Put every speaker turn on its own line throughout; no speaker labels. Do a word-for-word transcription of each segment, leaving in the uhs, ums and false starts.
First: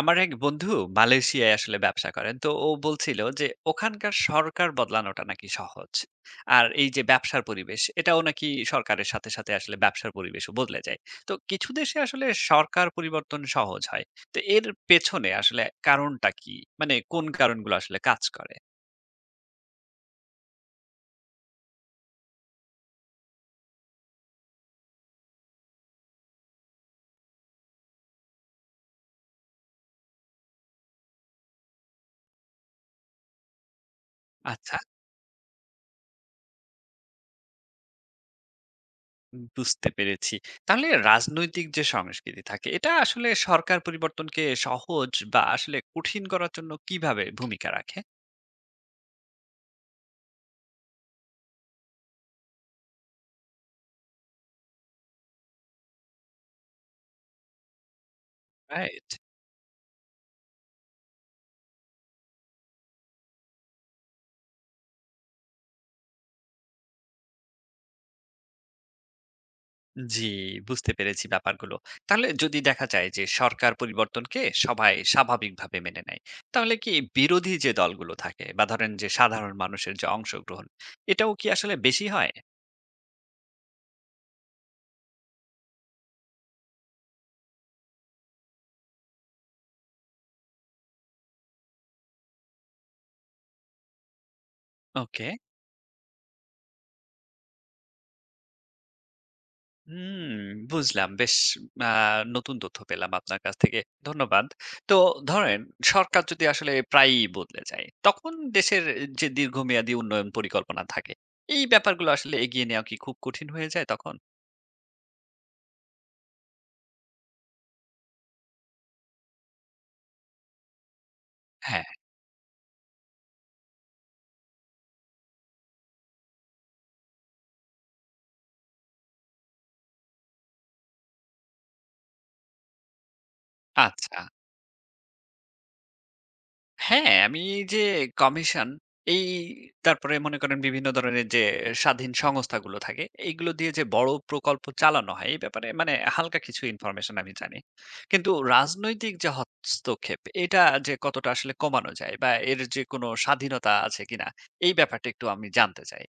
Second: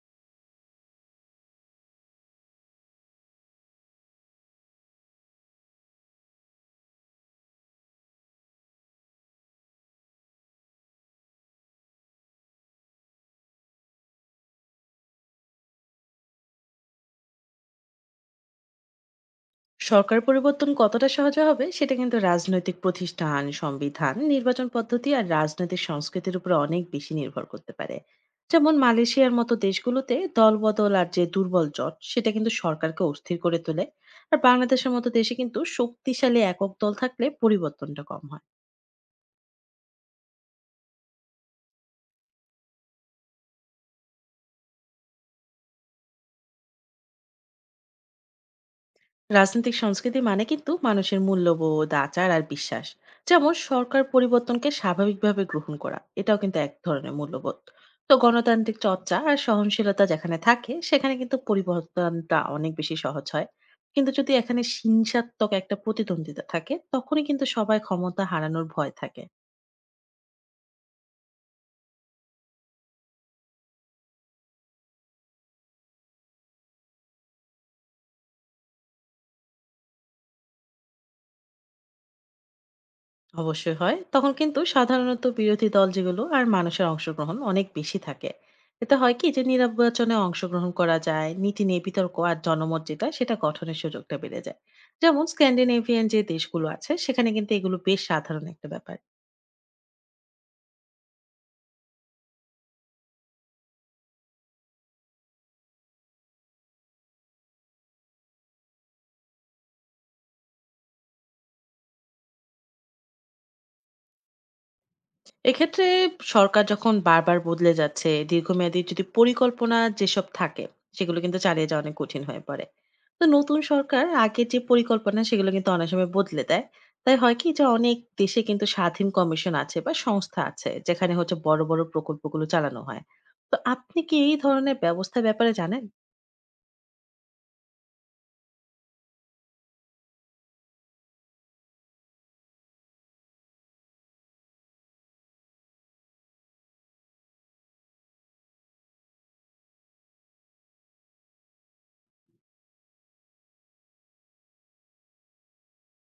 আমার এক বন্ধু মালয়েশিয়ায় আসলে ব্যবসা করেন। তো ও বলছিল যে ওখানকার সরকার বদলানোটা নাকি সহজ, আর এই যে ব্যবসার পরিবেশ এটাও নাকি সরকারের সাথে সাথে আসলে ব্যবসার পরিবেশও বদলে যায়। তো কিছু দেশে আসলে সরকার পরিবর্তন সহজ হয়। তো এর পেছনে আসলে কারণটা কি, মানে কোন কারণগুলো আসলে কাজ করে?
সরকার পরিবর্তন কতটা সহজে হবে সেটা কিন্তু রাজনৈতিক প্রতিষ্ঠান, সংবিধান, নির্বাচন পদ্ধতি আর রাজনৈতিক সংস্কৃতির উপর অনেক বেশি নির্ভর করতে পারে। যেমন মালয়েশিয়ার মতো দেশগুলোতে দলবদল আর যে দুর্বল জোট, সেটা কিন্তু সরকারকে অস্থির করে তোলে। আর
আচ্ছা,
বাংলাদেশের মতো দেশে কিন্তু শক্তিশালী একক দল থাকলে পরিবর্তনটা কম হয়।
বুঝতে পেরেছি। তাহলে রাজনৈতিক যে সংস্কৃতি থাকে এটা আসলে সরকার পরিবর্তনকে সহজ বা আসলে কঠিন করার জন্য কিভাবে ভূমিকা রাখে?
রাজনৈতিক সংস্কৃতি মানে কিন্তু মানুষের মূল্যবোধ, আচার আর বিশ্বাস। যেমন সরকার পরিবর্তনকে স্বাভাবিকভাবে গ্রহণ করা এটাও কিন্তু এক ধরনের মূল্যবোধ। তো গণতান্ত্রিক
রাইট।
চর্চা আর সহনশীলতা যেখানে থাকে সেখানে কিন্তু পরিবর্তনটা অনেক বেশি সহজ হয়। কিন্তু যদি এখানে হিংসাত্মক একটা প্রতিদ্বন্দ্বিতা থাকে, তখনই কিন্তু সবাই ক্ষমতা হারানোর ভয় থাকে।
জি, বুঝতে পেরেছি ব্যাপারগুলো। তাহলে যদি দেখা যায় যে সরকার পরিবর্তনকে সবাই স্বাভাবিকভাবে মেনে নেয়, তাহলে কি বিরোধী যে দলগুলো থাকে বা ধরেন যে সাধারণ মানুষের যে অংশগ্রহণ, এটাও কি আসলে বেশি হয়?
অবশ্যই হয়, তখন কিন্তু সাধারণত বিরোধী দল যেগুলো আর মানুষের অংশগ্রহণ অনেক বেশি থাকে। এতে হয় কি, যে নির্বাচনে অংশগ্রহণ করা যায়, নীতি নিয়ে বিতর্ক আর জনমত যেটা সেটা গঠনের সুযোগটা বেড়ে যায়। যেমন
ওকে।
স্ক্যান্ডিনেভিয়ান যে দেশগুলো আছে, সেখানে কিন্তু এগুলো বেশ সাধারণ একটা ব্যাপার।
হুম, বুঝলাম। বেশ। আ নতুন তথ্য পেলাম আপনার কাছ থেকে। ধন্যবাদ। তো ধরেন সরকার যদি আসলে প্রায়ই বদলে যায়, তখন দেশের যে দীর্ঘমেয়াদী উন্নয়ন পরিকল্পনা থাকে, এই ব্যাপারগুলো আসলে এগিয়ে নেওয়া কি খুব কঠিন হয়ে যায় তখন?
এক্ষেত্রে সরকার যখন বারবার বদলে যাচ্ছে, দীর্ঘমেয়াদী যদি পরিকল্পনা যেসব থাকে, সেগুলো কিন্তু চালিয়ে যাওয়া
হ্যাঁ,
অনেক কঠিন হয়ে পড়ে। তো নতুন সরকার আগের যে পরিকল্পনা সেগুলো কিন্তু অনেক সময় বদলে দেয়। তাই হয় কি, যে অনেক দেশে কিন্তু স্বাধীন কমিশন আছে বা সংস্থা আছে, যেখানে হচ্ছে বড় বড় প্রকল্পগুলো চালানো হয়। তো আপনি কি
আচ্ছা।
এই ধরনের ব্যবস্থার ব্যাপারে জানেন?
হ্যাঁ, আমি যে কমিশন, এই তারপরে মনে করেন বিভিন্ন ধরনের যে স্বাধীন সংস্থাগুলো থাকে, এইগুলো দিয়ে যে বড় প্রকল্প চালানো হয় এই ব্যাপারে মানে হালকা কিছু ইনফরমেশন আমি জানি। কিন্তু রাজনৈতিক যে হস্তক্ষেপ এটা যে কতটা আসলে কমানো যায় বা এর যে কোনো স্বাধীনতা আছে কিনা এই ব্যাপারটা একটু আমি জানতে চাই।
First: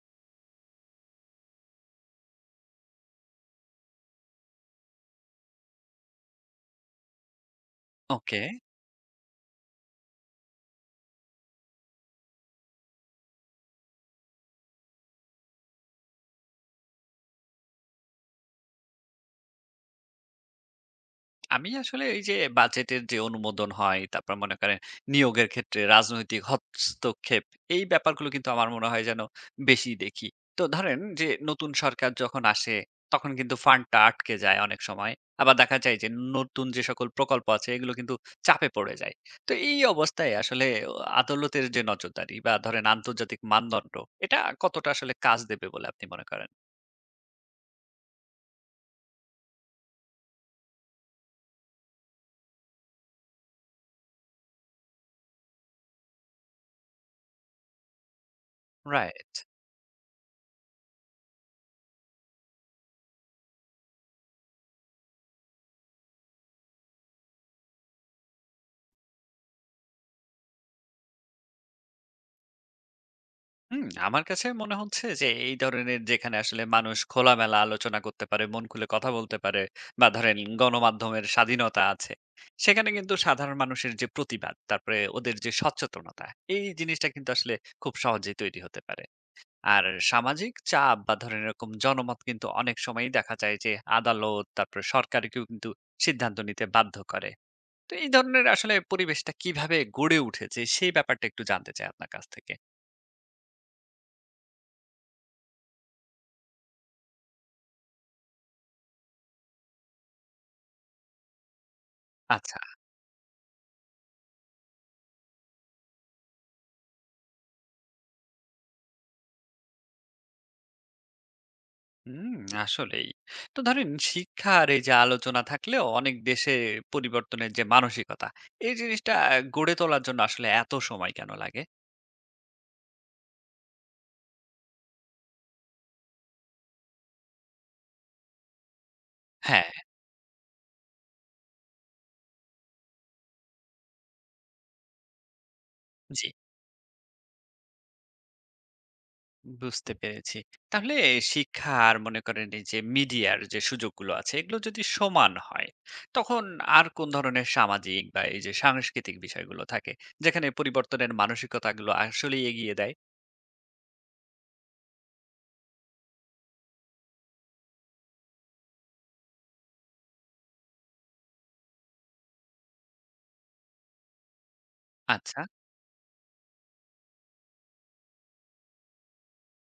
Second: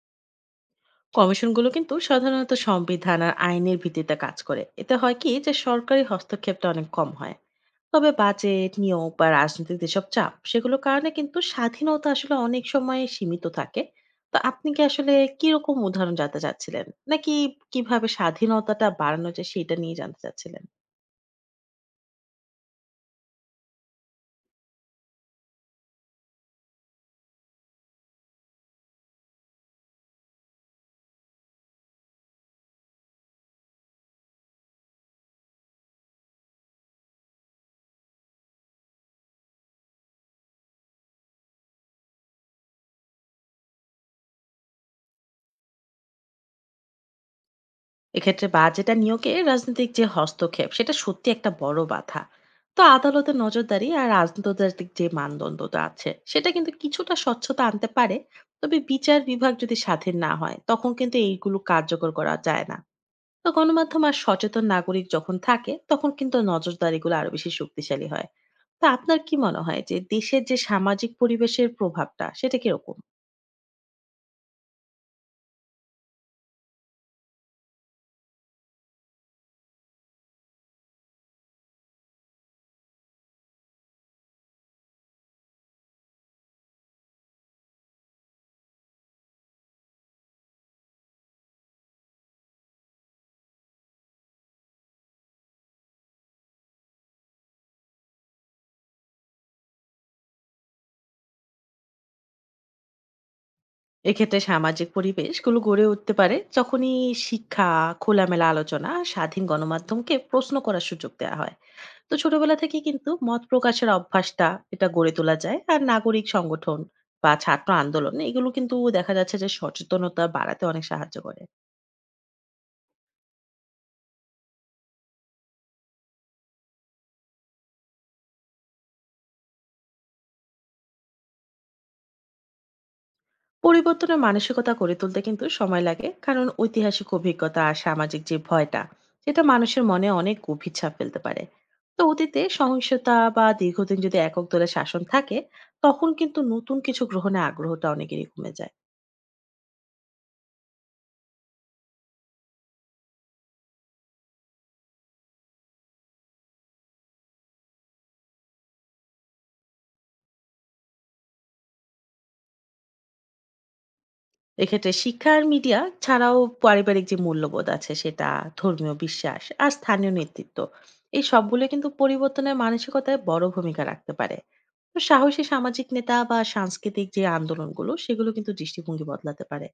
কমিশনগুলো কিন্তু সাধারণত সংবিধান আর আইনের ভিত্তিতে কাজ করে। এতে হয় কি যে সরকারি হস্তক্ষেপটা অনেক কম হয়। তবে
ওকে।
বাজেট, নিয়োগ বা রাজনৈতিক যেসব চাপ, সেগুলোর কারণে কিন্তু স্বাধীনতা আসলে অনেক সময় সীমিত থাকে। তো আপনি কি আসলে কিরকম উদাহরণ জানতে চাচ্ছিলেন? নাকি কিভাবে স্বাধীনতাটা বাড়ানো যায় সেটা নিয়ে জানতে চাচ্ছিলেন?
আমি আসলে এই যে বাজেটের যে অনুমোদন হয়, তারপর মনে করেন নিয়োগের ক্ষেত্রে রাজনৈতিক হস্তক্ষেপ, এই ব্যাপারগুলো কিন্তু আমার মনে হয় যেন বেশি দেখি। তো ধরেন যে নতুন সরকার যখন আসে, তখন কিন্তু ফান্ডটা আটকে যায় অনেক সময়। আবার দেখা যায় যে নতুন যে সকল প্রকল্প আছে, এগুলো কিন্তু চাপে পড়ে যায়। তো এই অবস্থায় আসলে অ আদালতের যে নজরদারি বা ধরেন আন্তর্জাতিক মানদণ্ড, এটা কতটা আসলে কাজ দেবে বলে আপনি মনে করেন?
এক্ষেত্রে বাজেট আর নিয়োগে রাজনৈতিক যে হস্তক্ষেপ, সেটা সত্যি একটা বড় বাধা। তো আদালতের নজরদারি আর রাজনৈতিক যে মানদণ্ডটা আছে, সেটা কিন্তু কিছুটা স্বচ্ছতা আনতে পারে। তবে বিচার
রাইট।
বিভাগ যদি স্বাধীন না হয়, তখন কিন্তু এইগুলো কার্যকর করা যায় না। তো গণমাধ্যম আর সচেতন নাগরিক যখন থাকে, তখন কিন্তু নজরদারিগুলো আরো বেশি শক্তিশালী হয়। তো আপনার কি মনে হয় যে দেশের যে সামাজিক পরিবেশের প্রভাবটা সেটা কিরকম?
হুম, আমার কাছে মনে হচ্ছে যে এই ধরনের যেখানে আসলে মানুষ খোলামেলা আলোচনা করতে পারে, মন খুলে কথা বলতে পারে বা ধরেন গণমাধ্যমের স্বাধীনতা আছে। সেখানে কিন্তু সাধারণ মানুষের যে প্রতিবাদ, তারপরে ওদের যে সচেতনতা, এই জিনিসটা কিন্তু আসলে খুব সহজেই তৈরি হতে পারে। আর সামাজিক চাপ বা ধরেন এরকম জনমত কিন্তু অনেক সময়ই দেখা যায় যে আদালত, তারপরে সরকারকেও কিন্তু সিদ্ধান্ত নিতে বাধ্য করে। তো এই ধরনের আসলে পরিবেশটা কিভাবে গড়ে উঠেছে সেই ব্যাপারটা একটু জানতে চাই আপনার কাছ থেকে।
এক্ষেত্রে সামাজিক পরিবেশগুলো গড়ে উঠতে পারে যখনই শিক্ষা, খোলামেলা আলোচনা আর স্বাধীন গণমাধ্যমকে প্রশ্ন করার সুযোগ দেওয়া হয়। তো ছোটবেলা
আচ্ছা।
থেকে কিন্তু মত প্রকাশের অভ্যাসটা এটা গড়ে তোলা যায়। আর নাগরিক সংগঠন বা ছাত্র আন্দোলন, এগুলো কিন্তু দেখা যাচ্ছে যে সচেতনতা বাড়াতে অনেক সাহায্য করে।
হুম, আসলেই। তো ধরেন শিক্ষা আর এই যে আলোচনা থাকলেও অনেক দেশে পরিবর্তনের যে মানসিকতা, এই জিনিসটা গড়ে তোলার জন্য আসলে এত সময় কেন লাগে?
পরিবর্তনের মানসিকতা গড়ে তুলতে কিন্তু সময় লাগে, কারণ ঐতিহাসিক অভিজ্ঞতা আর সামাজিক যে ভয়টা, সেটা
হ্যাঁ।
মানুষের মনে অনেক গভীর ছাপ ফেলতে পারে। তো অতীতে সহিংসতা বা দীর্ঘদিন যদি একক দলের শাসন থাকে, তখন
জি,
কিন্তু নতুন কিছু গ্রহণে আগ্রহটা অনেকেরই কমে যায়।
বুঝতে পেরেছি। তাহলে শিক্ষা আর মনে করেন এই যে মিডিয়ার যে সুযোগগুলো আছে, এগুলো যদি সমান হয়, তখন আর কোন ধরনের সামাজিক বা এই যে সাংস্কৃতিক বিষয়গুলো থাকে, যেখানে পরিবর্তনের মানসিকতাগুলো আসলেই এগিয়ে দেয়?
এক্ষেত্রে শিক্ষা আর মিডিয়া ছাড়াও পারিবারিক যে মূল্যবোধ আছে সেটা, ধর্মীয় বিশ্বাস আর স্থানীয় নেতৃত্ব, এই সবগুলো কিন্তু পরিবর্তনের মানসিকতায় বড় ভূমিকা রাখতে পারে। তো
আচ্ছা,
সাহসী সামাজিক নেতা বা সাংস্কৃতিক যে আন্দোলনগুলো, সেগুলো কিন্তু দৃষ্টিভঙ্গি বদলাতে পারে।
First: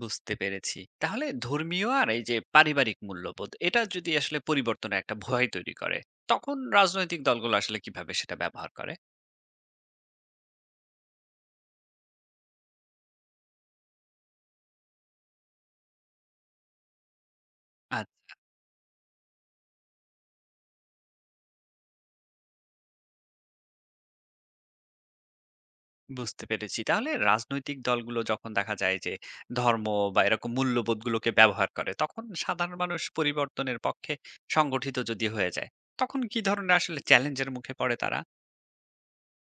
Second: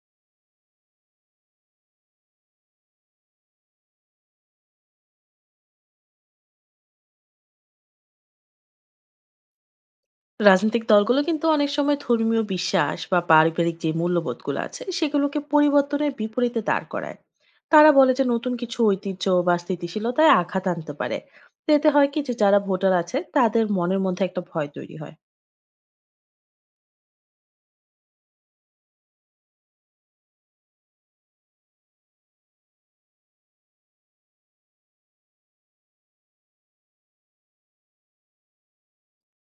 বুঝতে পেরেছি। তাহলে ধর্মীয় আর এই যে পারিবারিক মূল্যবোধ এটা যদি আসলে পরিবর্তনের একটা ভয় তৈরি করে, তখন রাজনৈতিক দলগুলো আসলে কিভাবে সেটা ব্যবহার করে?
রাজনৈতিক দলগুলো কিন্তু অনেক সময় ধর্মীয় বিশ্বাস বা পারিবারিক যে মূল্যবোধগুলো আছে, সেগুলোকে পরিবর্তনের বিপরীতে দাঁড় করায়। তারা বলে যে
আচ্ছা,
নতুন কিছু ঐতিহ্য বা স্থিতিশীলতায় আঘাত আনতে পারে। তো এতে হয় কি, যে যারা ভোটার আছে তাদের মনের মধ্যে একটা ভয় তৈরি হয়।
বুঝতে পেরেছি। তাহলে রাজনৈতিক দলগুলো যখন দেখা যায় যে ধর্ম বা এরকম মূল্যবোধগুলোকে ব্যবহার করে, তখন সাধারণ মানুষ পরিবর্তনের পক্ষে সংগঠিত যদি হয়ে যায়, তখন কি ধরনের আসলে চ্যালেঞ্জের মুখে পড়ে তারা?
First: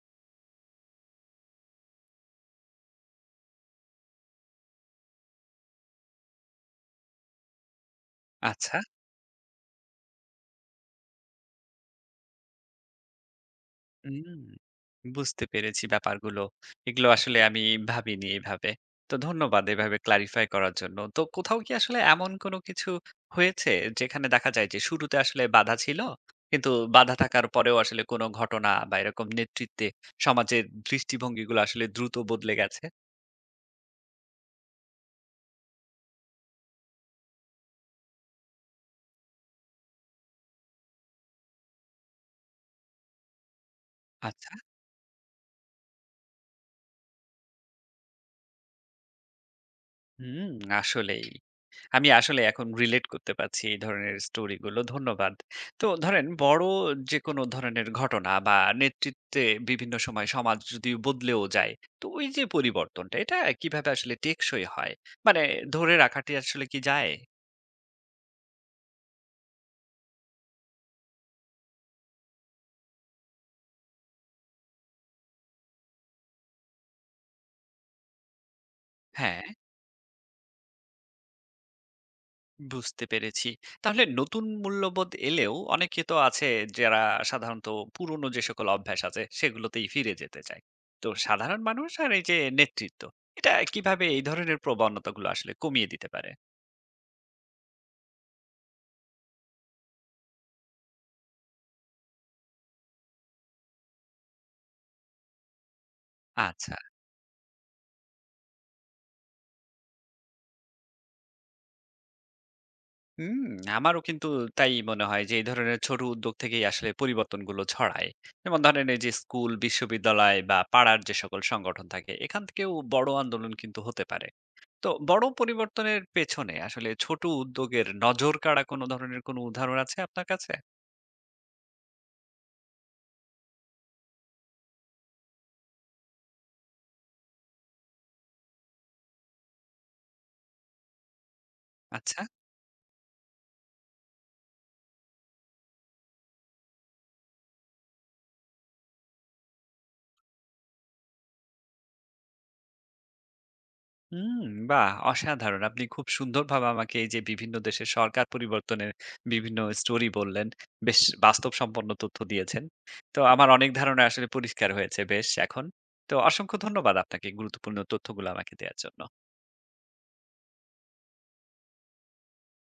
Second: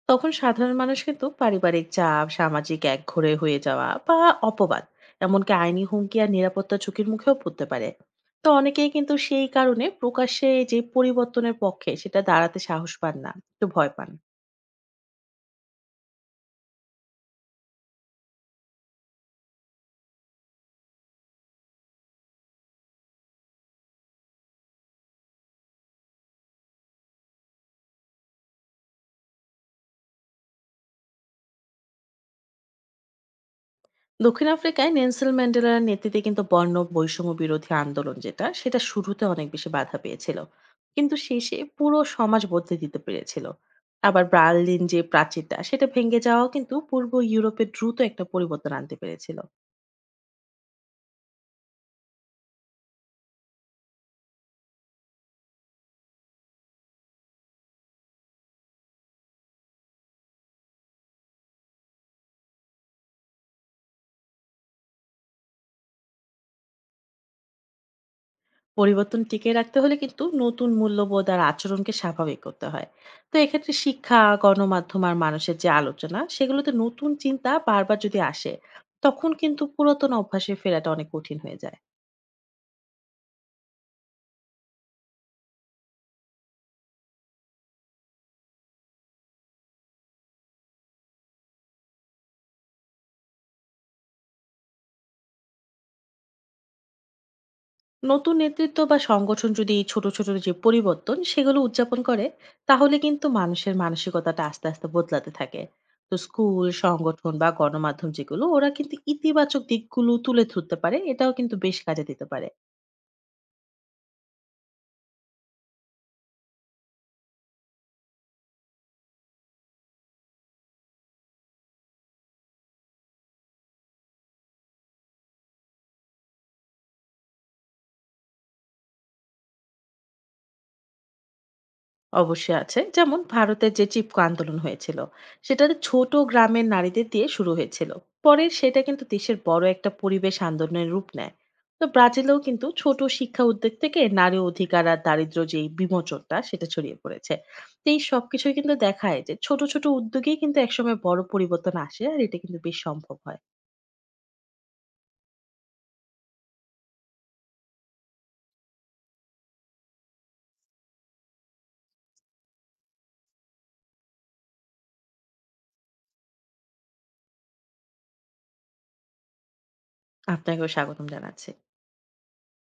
তখন সাধারণ মানুষ কিন্তু পারিবারিক চাপ, সামাজিক একঘরে হয়ে যাওয়া বা অপবাদ, এমনকি আইনি হুমকি আর নিরাপত্তা ঝুঁকির মুখেও পড়তে পারে। তো
আচ্ছা।
অনেকেই কিন্তু সেই কারণে প্রকাশ্যে যে পরিবর্তনের পক্ষে সেটা দাঁড়াতে সাহস পান না, একটু ভয় পান।
হুম, বুঝতে পেরেছি ব্যাপারগুলো। এগুলো আসলে আমি ভাবিনি এভাবে। তো ধন্যবাদ এভাবে ক্লারিফাই করার জন্য। তো কোথাও কি আসলে এমন কোনো কিছু হয়েছে যেখানে দেখা যায় যে শুরুতে আসলে বাধা ছিল, কিন্তু বাধা থাকার পরেও আসলে কোনো ঘটনা বা এরকম নেতৃত্বে সমাজের দৃষ্টিভঙ্গিগুলো আসলে দ্রুত বদলে গেছে?
দক্ষিণ আফ্রিকায় নেলসন ম্যান্ডেলার নেতৃত্বে কিন্তু বর্ণ বৈষম্য বিরোধী আন্দোলন যেটা, সেটা শুরুতে অনেক বেশি বাধা পেয়েছিল। কিন্তু শেষে পুরো সমাজ বদলে দিতে পেরেছিল। আবার
আচ্ছা।
বার্লিন যে প্রাচীরটা সেটা ভেঙে যাওয়াও কিন্তু পূর্ব ইউরোপে দ্রুত একটা পরিবর্তন আনতে পেরেছিল।
হুম, আসলেই। আমি আসলে এখন রিলেট করতে পারছি এই ধরনের স্টোরি গুলো। ধন্যবাদ। তো ধরেন বড় যেকোনো ধরনের ঘটনা বা নেতৃত্বে বিভিন্ন সময় সমাজ যদি বদলেও যায়, তো ওই যে পরিবর্তনটা এটা কিভাবে আসলে টেকসই হয়? মানে ধরে রাখাটি আসলে কি যায়?
পরিবর্তন টিকিয়ে রাখতে হলে কিন্তু নতুন মূল্যবোধ আর আচরণকে স্বাভাবিক করতে হয়। তো এক্ষেত্রে শিক্ষা, গণমাধ্যম আর মানুষের যে আলোচনা, সেগুলোতে নতুন চিন্তা বারবার যদি আসে, তখন
হ্যাঁ,
কিন্তু পুরাতন অভ্যাসে ফেরাটা অনেক কঠিন হয়ে যায়।
বুঝতে পেরেছি। তাহলে নতুন মূল্যবোধ এলেও অনেকে তো আছে যারা সাধারণত পুরনো যে সকল অভ্যাস আছে সেগুলোতেই ফিরে যেতে চায়। তো সাধারণ মানুষ আর এই যে নেতৃত্ব এটা কিভাবে এই ধরনের প্রবণতাগুলো আসলে কমিয়ে দিতে পারে?
নতুন নেতৃত্ব বা সংগঠন যদি এই ছোট ছোট যে পরিবর্তন সেগুলো উদযাপন করে, তাহলে কিন্তু মানুষের মানসিকতাটা আস্তে আস্তে বদলাতে থাকে। তো স্কুল,
আচ্ছা।
সংগঠন বা গণমাধ্যম যেগুলো, ওরা কিন্তু ইতিবাচক দিকগুলো তুলে ধরতে পারে, এটাও কিন্তু বেশ কাজে দিতে পারে।
হুম, আমারও কিন্তু তাই মনে হয় যে এই ধরনের ছোট উদ্যোগ থেকেই আসলে পরিবর্তনগুলো ছড়ায়। যেমন ধরেন এই যে স্কুল, বিশ্ববিদ্যালয় বা পাড়ার যে সকল সংগঠন থাকে এখান থেকেও বড় আন্দোলন কিন্তু হতে পারে। তো বড় পরিবর্তনের পেছনে আসলে ছোট উদ্যোগের নজর কাড়া কোনো ধরনের কোনো উদাহরণ আছে আপনার কাছে?
অবশ্যই আছে। যেমন ভারতের যে চিপকো আন্দোলন হয়েছিল, সেটা ছোট গ্রামের নারীদের দিয়ে শুরু হয়েছিল। পরে সেটা কিন্তু দেশের বড় একটা পরিবেশ আন্দোলনের রূপ নেয়। তো
আচ্ছা।
ব্রাজিলেও কিন্তু ছোট শিক্ষা উদ্যোগ থেকে নারী অধিকার আর দারিদ্র্য যেই বিমোচনটা, সেটা ছড়িয়ে পড়েছে। তো এই সবকিছুই কিন্তু দেখায় যে ছোট, ছোট উদ্যোগেই কিন্তু একসময় বড় পরিবর্তন আসে আর এটা কিন্তু বেশ সম্ভব হয়।
হুম, বাহ! অসাধারণ। আপনি খুব সুন্দরভাবে আমাকে এই যে বিভিন্ন দেশের সরকার পরিবর্তনের বিভিন্ন স্টোরি বললেন, বেশ বাস্তবসম্পন্ন তথ্য দিয়েছেন। তো আমার অনেক ধারণা আসলে পরিষ্কার হয়েছে বেশ এখন। তো অসংখ্য ধন্যবাদ আপনাকে গুরুত্বপূর্ণ তথ্যগুলো আমাকে দেয়ার জন্য।
আপনাকেও স্বাগতম জানাচ্ছি।